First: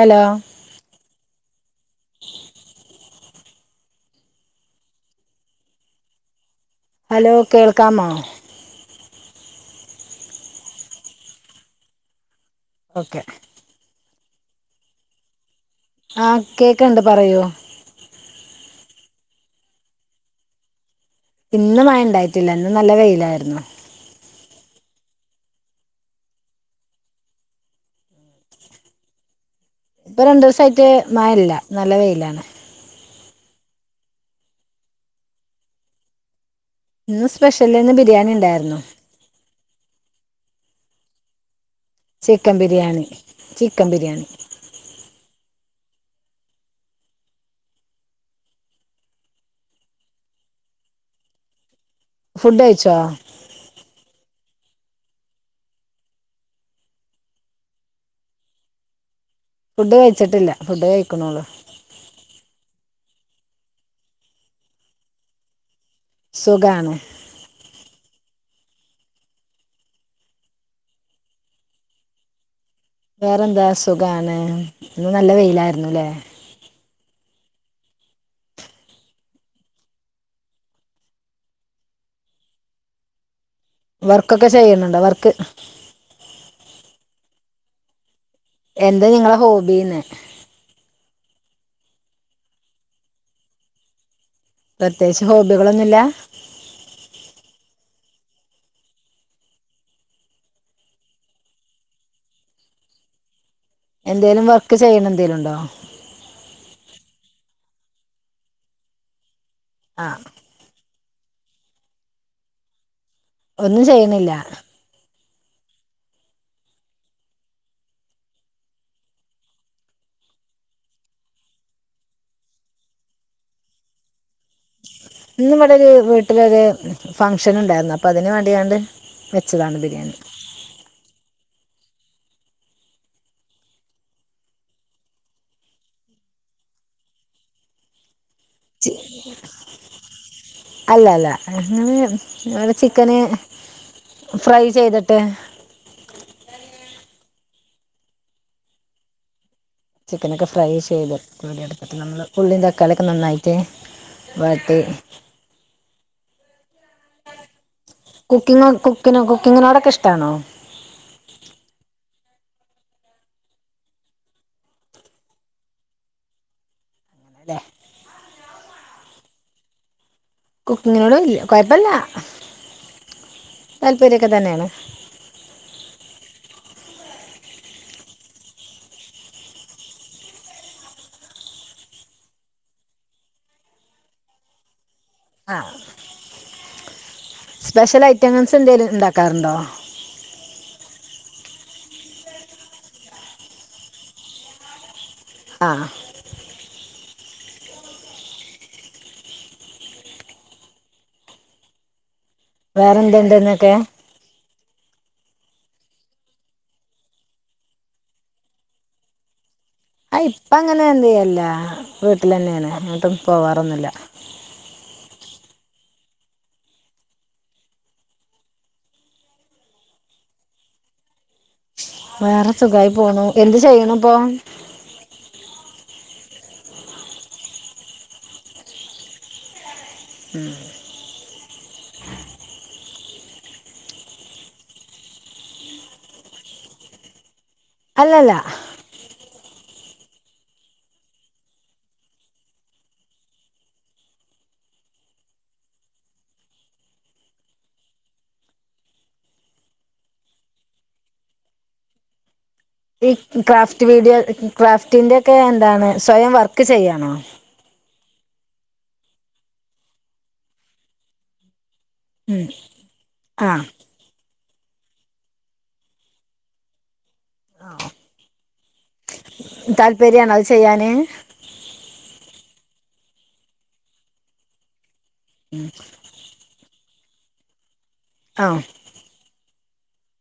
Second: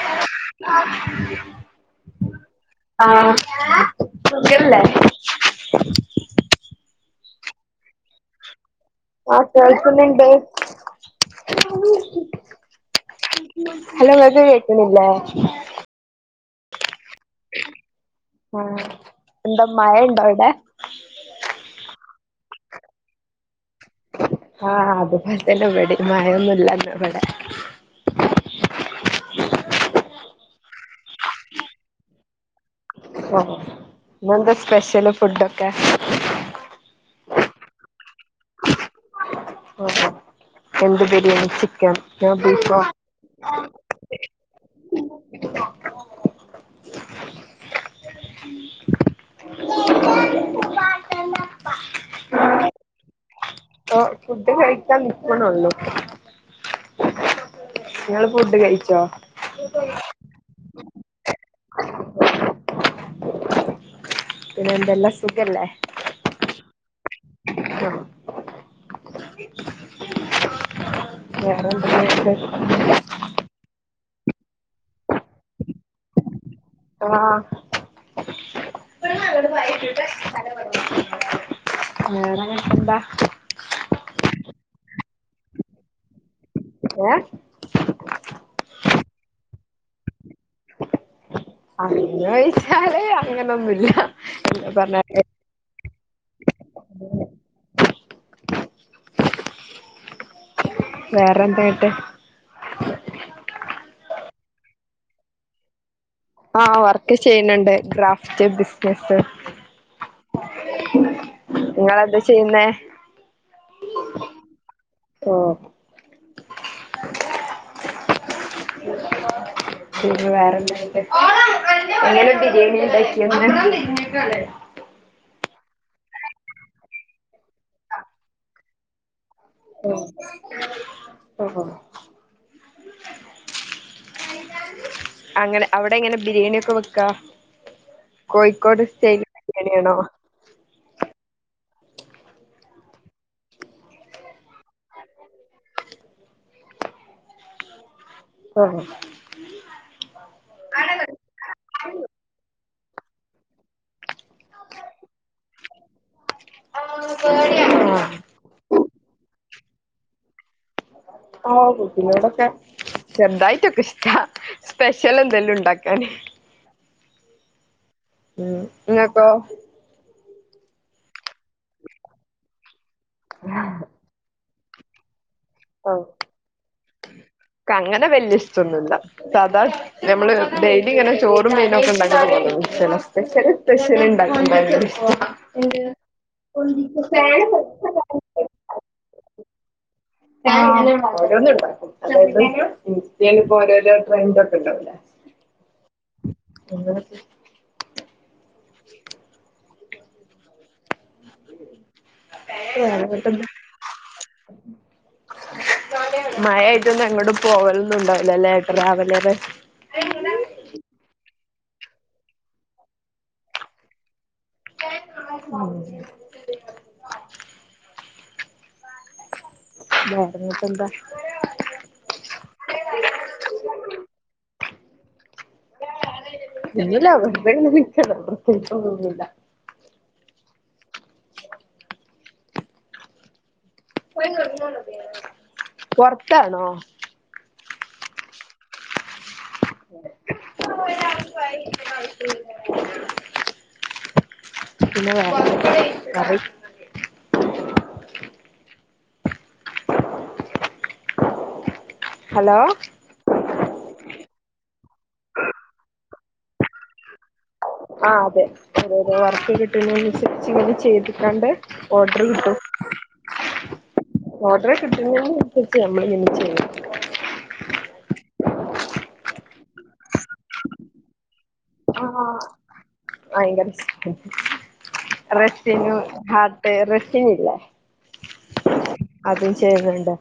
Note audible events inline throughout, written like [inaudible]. Hello ആ കിട്ട്ണ്ല്ലേ? Hello കേൾക്കാമോ? ആ കേൾക്കുന്ന് ണ്ട് ഓക്കെ ഹലോ ങ്ങക്ക് കേക്ണ് ല്ലേ ആ കേക്ക്ണ് ണ്ട് പറയൂ ആ എന്ത മയണ്ടോ അവിടെ ഇന്ന് മഴ ണ്ടായിട്ടില്ല ഇന്ന് നല്ല വെയിലായിരുന്നു ആ അതുപോലെ തന്നെ വടീം മഴയൊന്നും ല്ലാന്നു ഇവിടെ ഇപ്പൊ രണ്ടൂസായിട്ട് മയല്ല നല്ല വെയിലാണ് ഇന്നെന്താ സ്പെഷ്യല് ഫുഡൊക്കെ ഇന്ന് സ്പെഷ്യലന്ന് ബിരിയാണി ഉണ്ടായിരുന്നു എന്ത് ബിരിയാണി ചിക്കൻ ഞാൻ ചിക്കൻ ബീഫോ ബിരിയാണി ചിക്കൻ ബിരിയാണി ഫുഡ് കയ്ച്ചോ? പ്പൊ പഫുഡ്‌ കഴിക്കാൻ നിക്ക്ണൊള്ളൂ നങ്ങള് ഫുഡ് കഴിച്ചോ? കയിച്ചിട്ടില്ല ഫുഡ് കഴിക്ണോള്ളൂ പിന്നെ എന്തെല്ലാം സുഖല്ലേ? സുഖാണ് മ്മ് ഹ് വേറെന്തേ [inaudible] വേറെന്താ സുഖാണ് ഇന്ന് നല്ല വെയിലായിരുന്നുല്ലേ ആഹ് [inaudible] എന്താ വർക്കോക്കെ ചെയ്യണ് ണ്ടോ വർക്ക് ഏഹ് എന്താ നിങ്ങള ഹോബിന്ന് അങ്ങനോയ്ച്ചാല് അങ്ങനൊന്നുല്ല എന്താ പറഞ്ഞാല് പ്രത്യേകിച്ച് ഹോബികളൊന്നുല്ല വേറെ എന്തായിട്ട് എന്തേലും വർക്ക് ചെയ്യണ എന്തേലും ഇണ്ടോ ആഹ് വർക്ക് ചെയ്യുന്നുണ്ട് ഗ്രാഫ്റ്റ് ബിസിനസ്സ് ആഹ് നിങ്ങെളെന്താ ചെയ്യുന്നേ ഒന്നും ചെയ്യണില്ല ഓഹ് തീരു [inaudible] അങ്ങനെ ബിരിയാണി ഇണ്ടാക്കിന്ന് ഇന്ന് ഇവിടെ ഒരു വീട്ടിലൊരു ഫംഗഷൻ ഉണ്ടായിരുന്നു അപ്പൊ അതിന് വേണ്ടിയാണ്ട് വെച്ചതാണ് ബിരിയാണി ഓഹോ അങ്ങനെ അവിടെ എങ്ങനെ ബിരിയാണി ഒക്കെ വെക്ക കോഴിക്കോട് ചി സ്റ്റേ ബിരിയാണിയാണോ അല്ല അല്ല അങ്ങനെ ടെ ചിക്കന് ഫ്രൈ ചെയ്തിട്ട് ആഹ് ചിക്കനൊക്കെ ഫ്രൈ ചെയ്ത് എടുക്കൂലെ അത് നമ്മള് ഉള്ളീം തക്കാളിക്കെ നന്നായിട്ട് വാട്ടി ആ കുക്കിംഗ് കുക്കി കുക്കിങ്ങിനോടൊക്കെ ഇഷ്ടാണോ ആ കുക്കീങ്ങിനോടൊക്കെ ചെറുതായിട്ടൊക്കെ ഇഷ്ടാ സ്പെഷ്യൽ എന്തേലും ഇണ്ടാക്കാന് അതെ ഉം ഇങ്ങക്കോ കുക്കിങ്ങിനോടും ൽ കൊയപ്പില്ല ഉം താല്പര്യക്കെ തന്നെയാണ് ഓഹ് ക്കങ്ങനെ വല്യ ഇഷ്ടൊന്നുല്ല സാധാ നമ്മള് ഡെയിലി ഇങ്ങനെ ചോറും മീനും ഒക്കെ ഇണ്ടാക്കി സ്പെഷ്യല് സ്പെഷ്യല് ഇണ്ടാക്കി ആ [unintelligible] എന്ത് സ്പെഷ്യൽ ഐറ്റംസ് എന്തേലും ഇണ്ടാക്കാറുണ്ടോ ആഹ് ആഹ് നിങ്ങള് വേറെ ഏഹ് ട്ടെന്താ എന്തുണ്ടെന്നൊക്കെ മഴായിട്ട് എങ്ങോട്ടും പോകലൊന്നും ഉണ്ടാവില്ല അല്ലേ ട്രാവലർ ആ ഇപ്പ അങ്ങനെ എന്ത് ചെയ്യല്ല വീട്ടിൽ തന്നെയാണ് എങ്ങോട്ടൊന്നും പോവാറൊന്നുല്ല ഉം [unintelligible] ഇപ്പെന്താ വേറെ സുഖായി പോണു എന്ത് ചെയ്യണ് ഇപ്പൊ [unintelligible] ഉം [unintelligible] പുറത്താണോ അല്ലല്ല [inaudible] [inaudible] ഹലോ ഈ ക്രാഫ്റ്റ് വീഡിയോ ക്രാഫ്റ്റിന്റെറെയൊക്കെ എന്താണ് സ്വയം വർക്ക് ചെയ്യാണോ അഹ് അതെ [unintelligible] വർക്ക് കിട്ടതിനനുസരിച്ച് ഇങ്ങനെ ചെയ്തിട്ടണ്ട് ഓഡർ ഉം കിട്ടു ആ ഓർഡർ കിട്ടുന്ന [unintelligible] താല്പര്യണ അത് ചെയ്യാന് [unintelligible] [unintelligible] ഇല്ല ആഹ് അതും ചെയ്യുന്നുണ്ട്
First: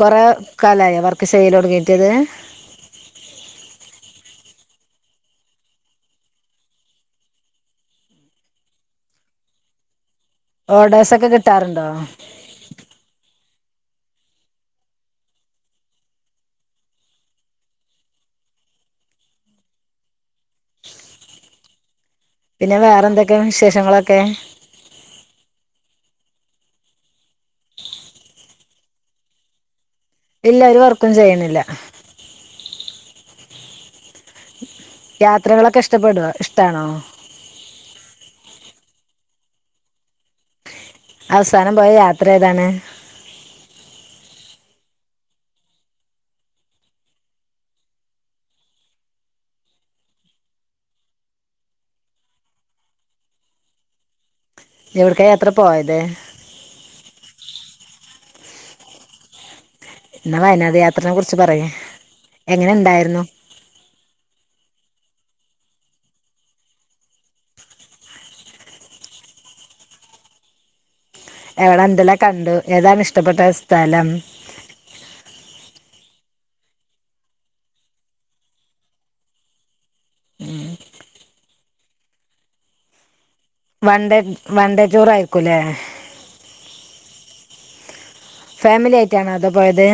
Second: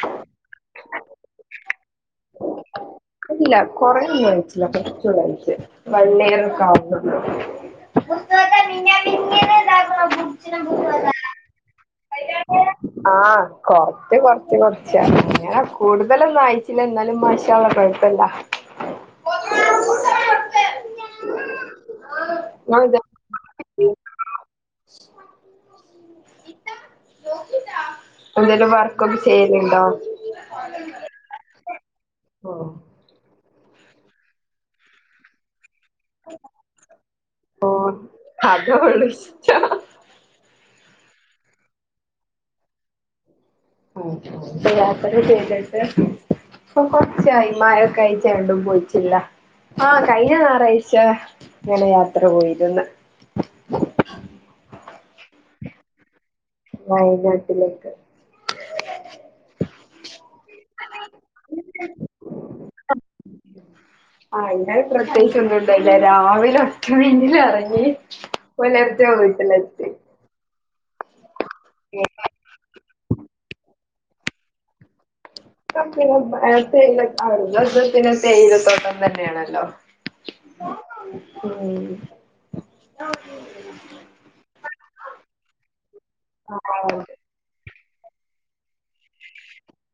കൊറെ കാലായി വർക്ക് ചെയ്യല് തുടങ്ങിയിട്ട് ഇത് അല്ല കൊറേ ഒന്നും കഴിച്ചില്ല കൊറച്ചഴച്ച് വള്ളിയറൊക്കെ ആവുന്നുള്ളൂ [unintelligible] ഓർഡേഴ്സ് ഒക്കെ കിട്ടാറുണ്ടോ ആഹ് കൊറച്ച് കൊറച്ച് കൊറച്ച അങ്ങ കൂടുതലൊന്നും അയിച്ചില്ല എന്നാലും മശളഴ [unintelligible] പിന്നെ വേറെ എന്തൊക്കെയാ വിശേഷങ്ങളൊക്കെ ഇത്താ ധോ എന്തേലും വർക്കൊക്കെ ചെയ്യുലിണ്ടോ ഇല്ല ഒരു വർക്കും ചെയ്യണില്ല ഓഹ് യാത്രകളൊക്കെ ഇഷ്ടപ്പെടുവോ ഇഷ്ടാണോ ഓഹ് യാത്രകള് ഇഷ്ടാ അവസാനം പോയ യാത്ര ഏതാണ് ഉം ഉം ഇപ്പം യാത്ര ചെയ്തിട്ട് ഇപ്പം കൊറച്ചായി മഴയൊക്കെ ആയിറ്റ് എങ്ങടും പോയിറ്റില്ല ആഹ് കഴിഞ്ഞ ഞായറാഴ്ച ഇങ്ങനെ യാത്ര പോയിര്ന്ന് എവിട്ക്കാ യാത്ര പോയത് വയനാട്ടിലേക്ക് എന്നാ വയനാട് യാത്രനെ കുറിച്ച് പറയ്യ് എങ്ങനെ ഉണ്ടായിരുന്നു ആഹ് ഇന്നലെ പ്രത്യേകിച്ച് ഒന്നും ഉണ്ടായില്ല രാവിലെ ഒക്കെ [unintelligible] എറങ്ങി പുലർച്ചെ വീട്ടിൽ എത്തി എവിടെ എന്തെല്ലാം കണ്ടു ഏതാണ് ഇഷ്ടപ്പെട്ട സ്ഥലം [unintelligible] പിന്നെ തെയിലത്തോട്ടം തന്നെയാണല്ലോ ഉം [unintelligible] വൺണ്ടേ വൺണ്ടേ ടൂർ ആയിരിക്കൂലേ [unintelligible] ഫാമിലി ആയിട്ടാണോ അതോ പോയത്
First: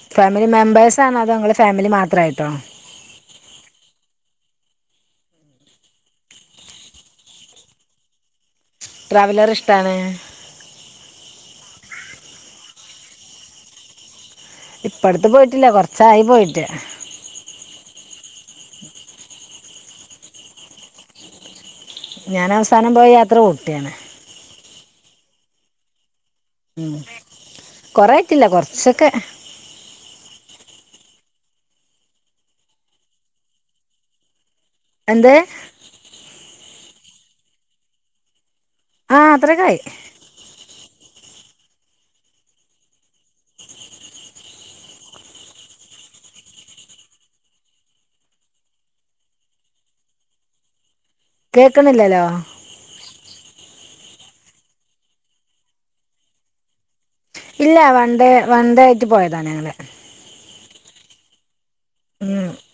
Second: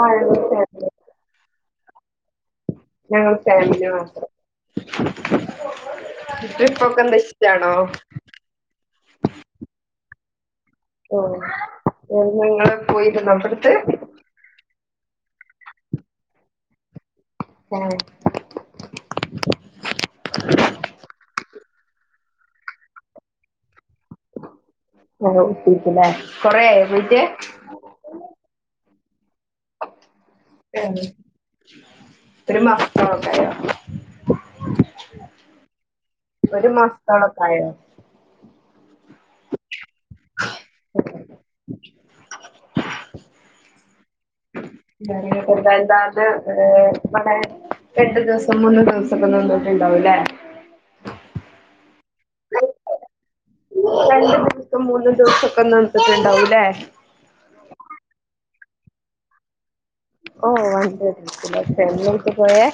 ആഹ് ഫാമിലി ആഹ് മെമ്പേഴ്സ് [unintelligible] അതോ നിങ്ങള് ഫാമിലി മാത്രം ആയിട്ടോ ഞങ്ങൾ ഫാമിലി മാത്രം ട്രിപ്പൊക്കെ എന്താ ഇഷ്ടാണോ ട്രാവലറ് ഇഷ്ടാണ് ഓ ഞങ്ങള് പോയിരുന്നോ അപ്പർത്ത് ഇപ്പടുത്ത് പോയിട്ടില്ല കൊറച്ചായി പോയിട്ട് ആഹ് [inaudible] ഞാൻ അവസാനം പോയ യാത്ര ഊട്ടിയാണ് [unintelligible] കൊറെ ആയോ പോയിട്ട് കൊറെ ആയിട്ടില്ല കൊറച്ചൊക്കെ ആഹ് ഒര് മാസത്തോളൊക്കെ ആയോ എന്ത് ഒരു മാസത്തോളൊക്കെ ആയോ ആഹ് അത്രക്കെ ആയി [unintelligible] രണ്ട് ദിവസം മൂന്ന് ദിവസൊക്കെ നിന്നിട്ടുണ്ടാവും അല്ലേ കേക്ക്ണില്ലലോ ഇപ്പം മൂന്ന് ദിവസൊക്കെ നിന്നിട്ടുണ്ടാവുംല്ലേ ഇല്ല വണ്ടേ വണ്ടേ ആയിട്ട് പോയതാ ഞങ്ങള് ഓ വണ്ടേ ട്രിപ്പില് ഫാമിലി ആയിട്ട പോയെ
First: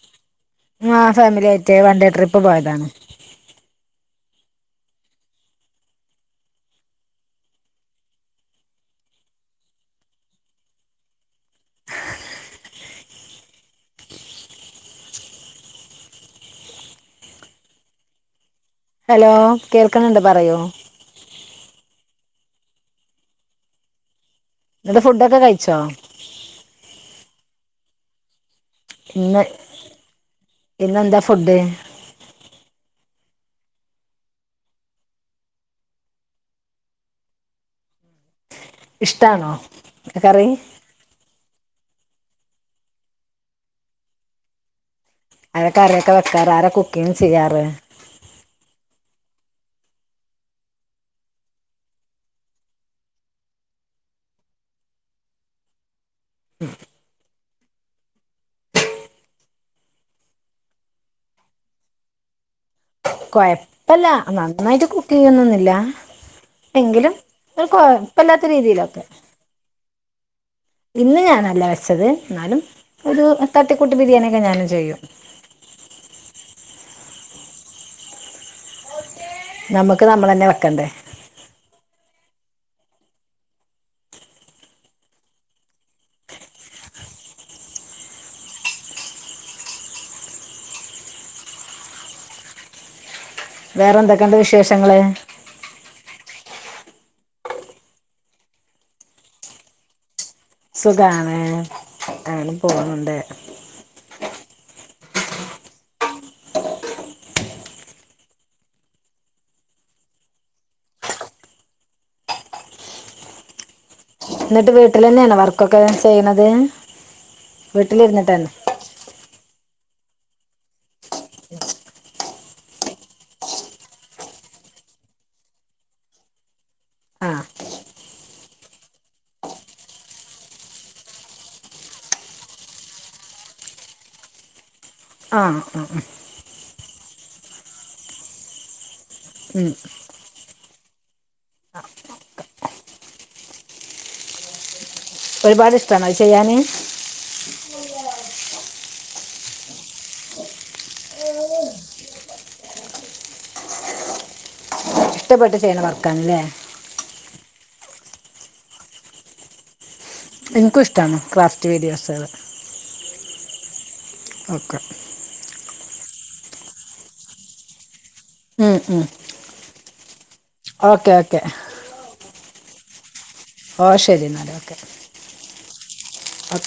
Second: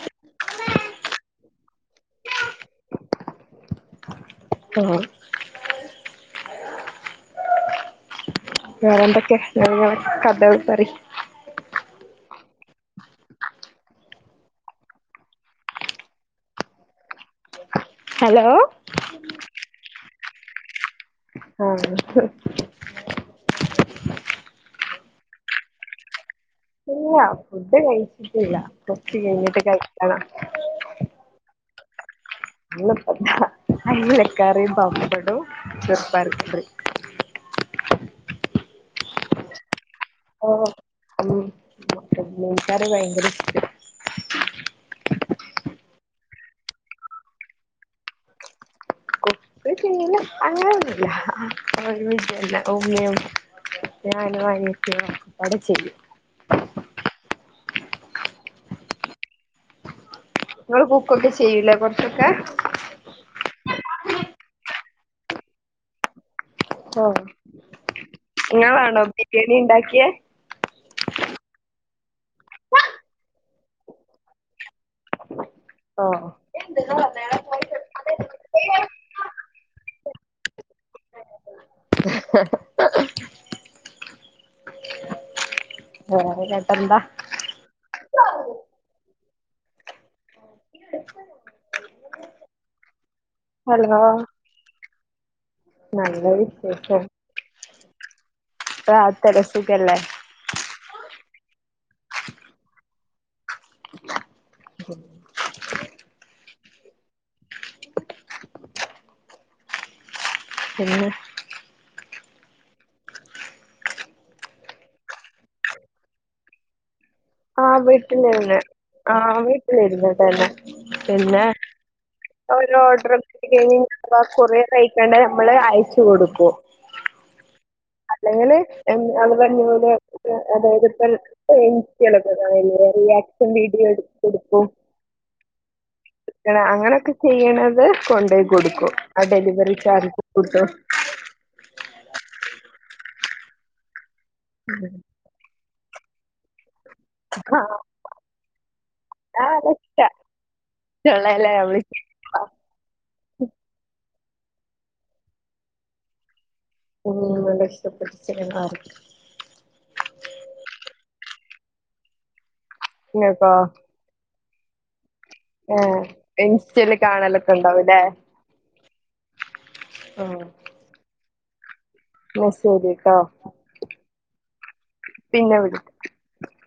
ആഹ് ഫാമിലി ആയിട്ട് വൺഡേ ട്രിപ്പ് പോയതാണ് ആഹ് വേറെന്തൊക്കെ വേറെന്താണ് കഥ പറി ഹലോ ഹലോ കേൾക്കുന്നുണ്ട് പറയോ ആഹ് ഫുഡൊക്കെ കഴിച്ചോ ഇല്ല ഫുഡ് കഴിച്ചിട്ടില്ല കൊറച്ച് ഇന്ന് കഴിഞ്ഞിട്ട് കഴിക്കണം ഇന്നെന്താ ഫുഡ് എലക്കറി പപ്പടം ചെറുപയർ കറി ഇഷ്ടാണോ കറി ഓഹ് മീൻകറി ഭയങ്കര ഇഷ്ട ആരാ കറി ഒകെ വെക്കാറ് ആരെ കുക്കിങ് ചെയ്യാറ് [inaudible] അങ്ങനെയൊന്നുമല്ല വിജയല്ല അന വനൊക്കെയ അവിടെ ചെയ്യും ഉ [inaudible] നിങ്ങൾ കുക്കൊക്കെ ചെയ്യൂലെ കുറച്ച് ഒക്കെ കൊഴപ്പല്ല നന്നായിട്ട് കുക്കിങ് ചെയ്യുന്നൊന്നില്ല എങ്കിലും ഓഹ് ഒരു കൊഴപ്പല്ലാത്ത രീതിയിലൊക്കെ എണി ഉണ്ടാക്കിയെ ഇന്ന് ഞാനല്ല വെച്ചത് എന്നാലും ഒരു തട്ടിക്കൂട്ട് ബിരിയാണി ഒക്കെ ഞാനും ചെയ്യും ആഹ് നമ്മക്ക് നമ്മളന്നെ വെക്കണ്ടേ ഉം ന്നട്ടെന്താ ഹലോ വേറെ എന്തേക്കെ ഉണ്ട് വിശേഷങ്ങള് നല്ല വിശേഷം ക്ലാസ്സ‌ എ [unintelligible] അല്ലേ സുഖാണ് അങ്ങനെ പോണ് ണ്ട് പിന്നെ ന്നട്ട് വീട്ടിലന്നെണോ വർക്കൊക്കെ ചെയ്യ്ണത് ആ വീട്ടിലന്നെ ആ വീട്ടിലിര്ന്ന്ട്ടന്നെ പിന്നെ ഒരു ഓഡറ് [unintelligible] കൊറേ കയിക്കണ് നമ്മള് അയച് കൊടുക്കും ആഹ് അല്ലങ്കില് [unintelligible] ആ റിയാക്ഷൻ വീഡിയോ എട്ക്കട്ക്കും ആ ആ അങ്ങനെയൊക്കെ ചെയ്യ്ണത് കൊണ്ടയി കൊട്ക്കും ആ ഉം ഡെലിവറി ചാർജ് കൊട്ത്തു ഉം ഒരുപാട് ഇഷ്ടാണോ അത് ചെയ്യാന് ആ ആ അത് ഇഷ്ട [unintelligible] ഇഷ്ടപ്പെട്ട് ചെയ്യ്ണ വർക്കാണ് ലെ ഉം അതെ ഇഷ്ടപെട്ട് ചെയ്യുന്ന വർക്ക എനിക്കും ഇഷ്ടാണ് ക്രാഫ്റ്റ് വീഡിയോസള് ഇങ്ങക്കൊ ഒക്കെ ഏ ഇൻസ്റ്റേല് കാണലൊക്കെ ഇണ്ടാവു ലെ ഉം ഉം ആഹ് ഓക്കെ ഓക്കെ ന്നാ ശരി ട്ടോ ഓ ശരി ന്നാല് ഓക്കെ പിന്നെ വി ഓക്കെ